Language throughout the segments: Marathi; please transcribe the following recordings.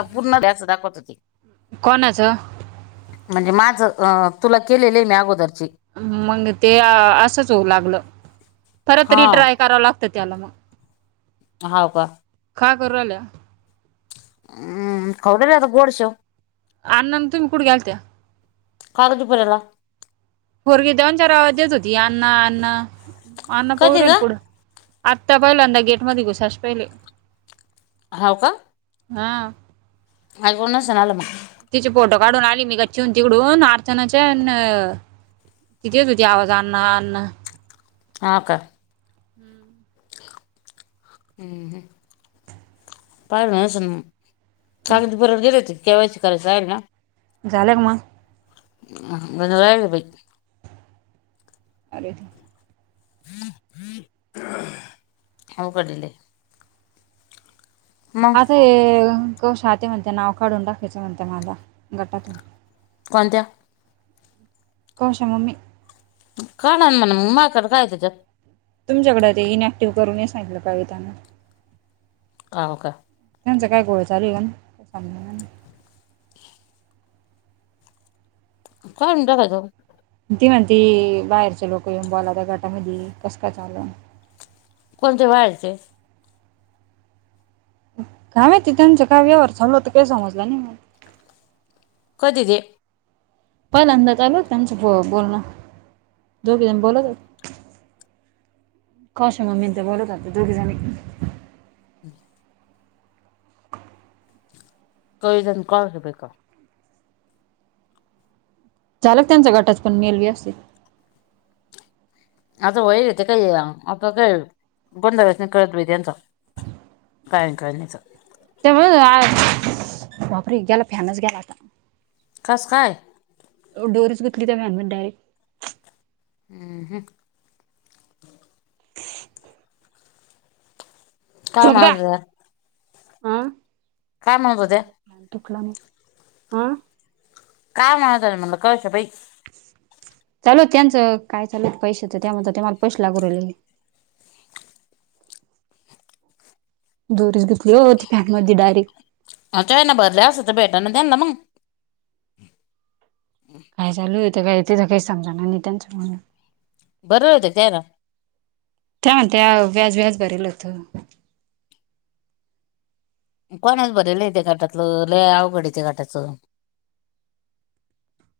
संपूर्ण डाश दाखवत होती. कोणाचं म्हणजे माझं अ, तुला केलेलं आहे मी अगोदर मंग ते असंच होऊ लागलं, परत हा रिट्राय करावं लागत त्याला मग हाव का? काय करु राहिल्या? हम्म खावू दे आता गोड शेव. आण्णान तुमी कुठ गेलत्या? कारद पुऱ्याला. पोरगी दोन, चार आवाज देत होती अण्णा, अण्णा पाहू कधी राहिल ग पुढं. आत्ता पहिल्यांदा गेट मध्ये घुसाशे पहिले. हाव का? हां. मागून असान आल मग. तिची फोटो काढून आली मी गच्चीहून, तिकडून अर्चनाच्यान ती देत होती आवाज अण्णा, अण्णा. हा का? हम्म हम्म म्म पायल असलं मग. चालतं परत गेलती के. वाय. सी करायचं राहिलं ना. झालं का मग? [unintelligible] [unintelligible] [unintelligible] मग आता ते को शाती म्हणते नाव काढून टाकायचं म्हणते मला, गटातून. कोणत्या? कोनशा मम्मी. काढा ना मग माकड काय त्याज्यात. तुमच्याकडे ते इन ऍक्टिव्ह करून ये सांगितलं का येताना. हाव का? त्याचा काय घोळ चालू झाल काढून टाकायचं. ती म्हणती बाहेरची लोक येऊन बोलाता गटामधी कसं काय झाल कोणते बाहेरच? काय माहिती तुमचा काय व्यवहार चालला होता समजलं नाही मला. कधी दे? पहिल्यादां झालं होत त्यांचं बोलणं दोघी जण बोलत हो काशा मामी आणि त्या बोलत होत्या दोघी जणी [unintelligible] [unintelligible] झालं का त्यांचा गटाचं काम मेलवी असतय आता वईेत काही आता काय गोंडळासने कळत नाही त्यांचं कायन काळनीचं ते होय, बापरे गेला फॅनच गेला आता खस काय? दोरीचं तुटली तर फॅन मध्ये हाय हम्म काम झोप का आज आलं हा, म्हणत होत्या तुटला मग, हा काय म्हणात म्हणलं कळत बाई चालू आहं त्यांचं काय चालू पैशाचं त्यामुळे म्हणते त्या मला पैसे लागू राहिलेले. दुरीचं घुसली वो ती फ्यान मध्ये डायरेक्ट आता आहे ना भरल्यास आता भेटा ना तेणा मग काय चालू हेय काय ते तर काही समजणा नाही त्यांचांगून बरं होतं का त्याला? त्या म्हणत, व्याज भरेल होत. कोणच बरल त्या गाटातलं लई अवघड आहं त्या गटाच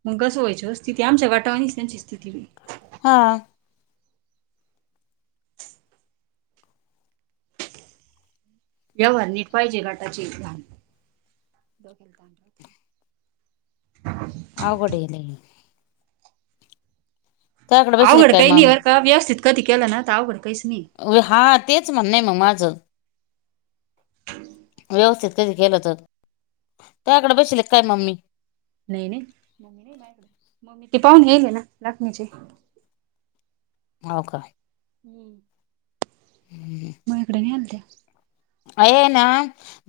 मग कसो होयचो स्थिती आमच्या गटावाणीच त्यांची स्थिती हां. व्यवहार निट पाहिजे गटाच्या इथला [unintelligible] अवघड आहे लई त्याकडे बसले अवघड काय काही नाही मग बर का व्यवस्थित कधी केलं ना तर अवघड काहीच नाही. ओ हा तेच म्हणणे आहे ना म माझं व्यवस्थित कधी केलं तर त्याकडे बसले काय मम्मी? नाही नाही ते पाहून गेले ना नाचणीचे हो काय. [inaudible] [unintelligible] मायाकडे नाही आणल्या. आहे ना?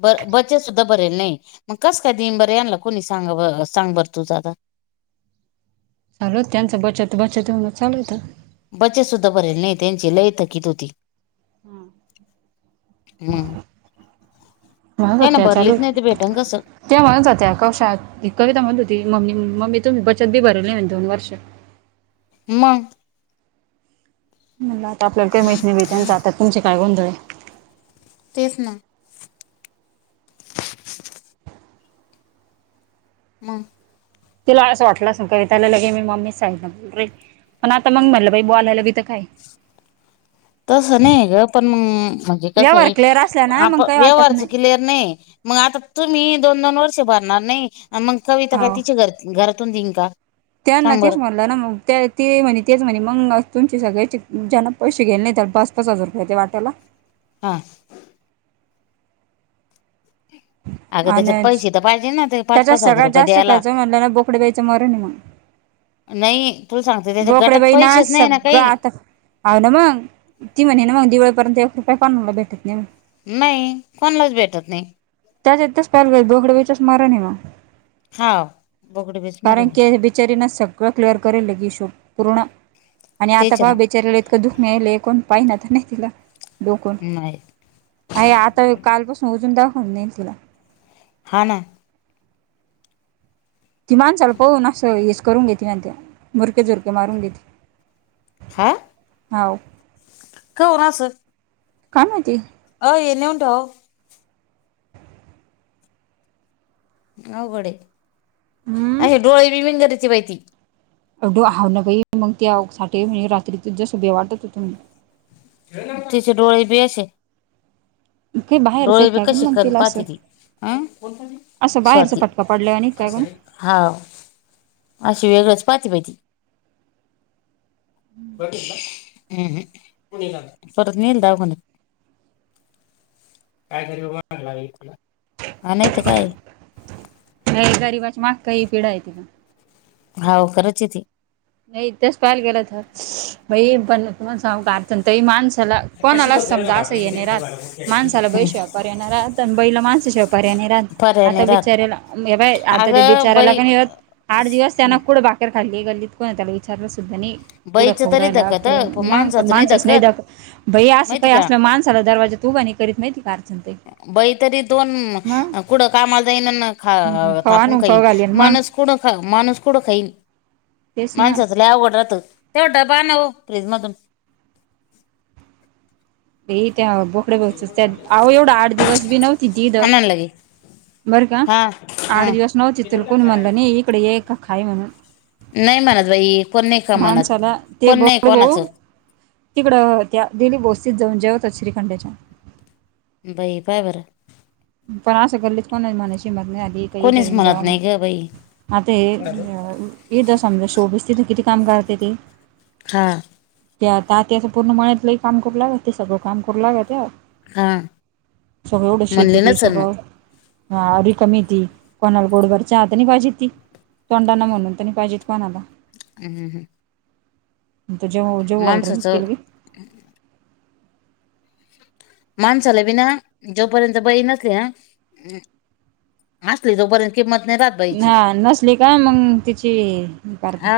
ब बचत सुद्धा भरेल नाही मग कस काय दिन बर यानला कोणी सांग सांग बर तूच आता. रोज त्याचं बचत बचत म्हणून चालू होत. बचत सुद्धा भरलेली नाही त्यांची लय थकीत होती. हम्. म्हणत हो ना होत्या चालू भरलीच नाही तर भेटन कसं. त्या म्हणत होत्या कशात ही कविता म्हणत होती मम्मी मम्मी तुम्ही बचत बी भरली नाही दोन वर्ष. मंग. म्हणल आता आपल्याला काही माहित नाही बाई त्यांच्या आता तुमचे काय गोंधळ तेच ना. मंग. तिला असं वाटलं असल कविताला लगे मी मम्मीच सांग रे पण आता मग म्हटलं बाई बोलायला भी तर काय? [inaudible] तसं नाही ग पण अअ म्हणजे कसये व्यवहार क्लिअर असला ना आप मग काही वाटत व्यवहारच नाही. क्लियर नाहीये. मग आता तुम्ही दोन दोन वर्ष भरणार नाही मंग कविता काय हाव. तिच्या घर घरातून देईन का? त्यांना सांग तेच बरं म्हणलं ना मग त्यात ते म्हणे तेच म्हणे मंग तुमची सगळ्याची ज्यांना पैसे घ्याले नाही त्या पाच पाच हजार रुपयाे दे वाटायला हां. अगं त्याच्यात आणि पैसे तर पाहिजे ना ते पाच त्याच्यात पाच हजार सगळ्यात रुपये जास्त द्यायला. खर्च म्हणलं ना बोकडेबाईचं मरण आहे मग नाही तू सांगते त्याच्या गटात पैसेच नाही ना काही. हाय ना मंग ती म्हणे ना मग दिवळीपर्यंत एक रुपया पण भेटत नाही मंग. नाही कोणालाच भेटत नाही. [unintelligible] हा बोगडी बीच कारण मरण की या बिचारी न स सगळं क्लिअर करेल की शो पूर्ण आणि आता तेच ना पहा बिचारले इतकं दुखण नाहीले कोण पाहिना तर नाही तिला डोकून नाही ऐय आता कालपासून ओजून दाखवून देईन तिला. हा ना. ती माणसाल पाहून असं हेच करून घेते म्हणत्या मुरके जुरके मारून घेते. हा हाव का हून असं? काय माहिती? अेे उटव अहकडे हम्म अे डोळे बिबनगची बाहिती एवढ आह नाई मग त्या साठ म्हणे रात्री त जसोभे वाटत होत ते डोळे ब असे काही बाहेरचं डोळे आहे बी काय गं कसे मग करन तिला पाह असं ती असं बाहेरचा पटका पडला आणि काय का हा अशी वेगळंच पाहात पाहिती हम् परत नल दवाखान्यात काय तरील तुला हा नाहीत काय नाही गररीबाची माग का ही पिढा आहे त का हो खरंच ते नाही तेच पहायला गेलं तर पण तमण सांग का प तही माणसाला कोणालाच समजा असं येणे राहात माणसाला हम्म बैश्यापार येणार राहात बैला माणसं शेवपारी्या आणि रा पर्याय आता नाही राहत बिचार्याला बा आता ते अगं बिचाराला बाई पण आठ दिवस त्यांन कुठं भाकर खाली गल्लीत कोण त्याला विचारलं सुद्धा नाही क पुढं बाईचं तरी खवरायला धकत पुढ मग पण माणसाचं माणसच नाही द धकत भई असं माहिती काय का असल्या माणसाला दरवाजा तुबाा नाही करीत माहिती का अर्चण ते मग कुडं कामाल जा येईन हम्म खाऊ खापून आणून काहीन खाऊ घालीन मग मन कुठं खा माणूस कुठं खाईन तेच ना माणसाचल्या अवघड राहत तेव्हा डबा नव फ्रीज मधून ते त्या बोकडे बघतोस आो एवढा आठ दिवस बी नव्हती दद आणा ना लगे बरं का हा आठ हा दिवस नव्हती तुल कोणी म्हणलं नाही इकडे ये का खाय म्हणून नाही म्हणत बाई कोण नाही का म्हणत माणसाला ते कोण नाही बोकडे बऊ कोणाचं तिकडं त्या दिली बोस्तीत जाऊन जेवतात श्रीखंडाच्या बाई बाबरं पण असं गल्लीत कोणाची म्हणायची हिम्मत नाही झाली की इथं इथं कोणीच ईवून म्हणत नाही ग बाई जेवा आणि ते तर समजा शोबीस तिथे किती? काम करते ते हा त्या आता त्याच पूर्ण मळतलं काम करू लागत ते सगळं काम करू लागत खा सगळवढं शेती म्हणले ते नसल मग सगळं हा र रिकमी ती कोणाला गोडबरच्या आता नाही पाहिजे ती तोंडा ना म्हणून तनी पाहिजेत कोणाला हम त जेव जेव बलर माणसाचं तलग माणसाला बीना जोपर्यंत बई नसते ह असली जोपर्यंत किंमत नाही राह हा नसली का मग तिची करते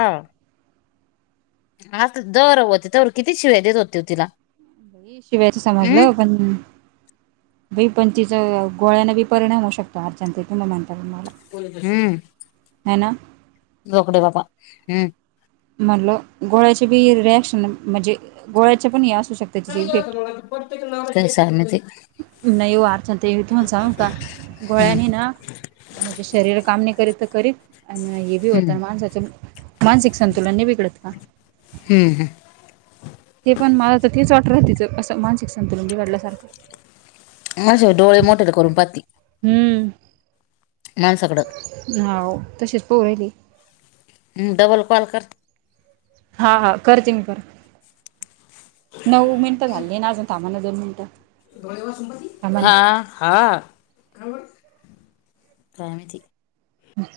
हा जर होती तर किती शिवाय देत होती तिला शिवायच हम्म समजलं पण ब पंचचा गोळ्यानाी परिणाम होऊ शकतो अर्जांचा किंवा मानता हम्म ह ना लोकडे पाप हम म्हणल गोळ्याचे बी रिॲक्शन म्हणजे गोळ्याचे पण हे असू शकते. तिचे इफेक्ट काय स म ते नाही ओ आता ते तुम्हाला सांगू का गोळ्यानी ना म्हणजे शरीर काम नाही करीत तर करीत आणि हे बी होत हम्म माणसाचे मानसिक संतुलन नही बिघडत का? हम् ह ते पण मला तर तीच वाटर तिचं असं मानसिक संतुलन बिघडल्यासारखं माझ्या वर डोळे मोठाले करून पाहती. हम्म. माणसाकड हाव तशीच पाहू राहिली. डबल कॉल कर. हा हा करते मी कॉल नऊ मिनटं झालीय ना अजून थांबना दोन मिनिटं थांबा ना हां हां कायमती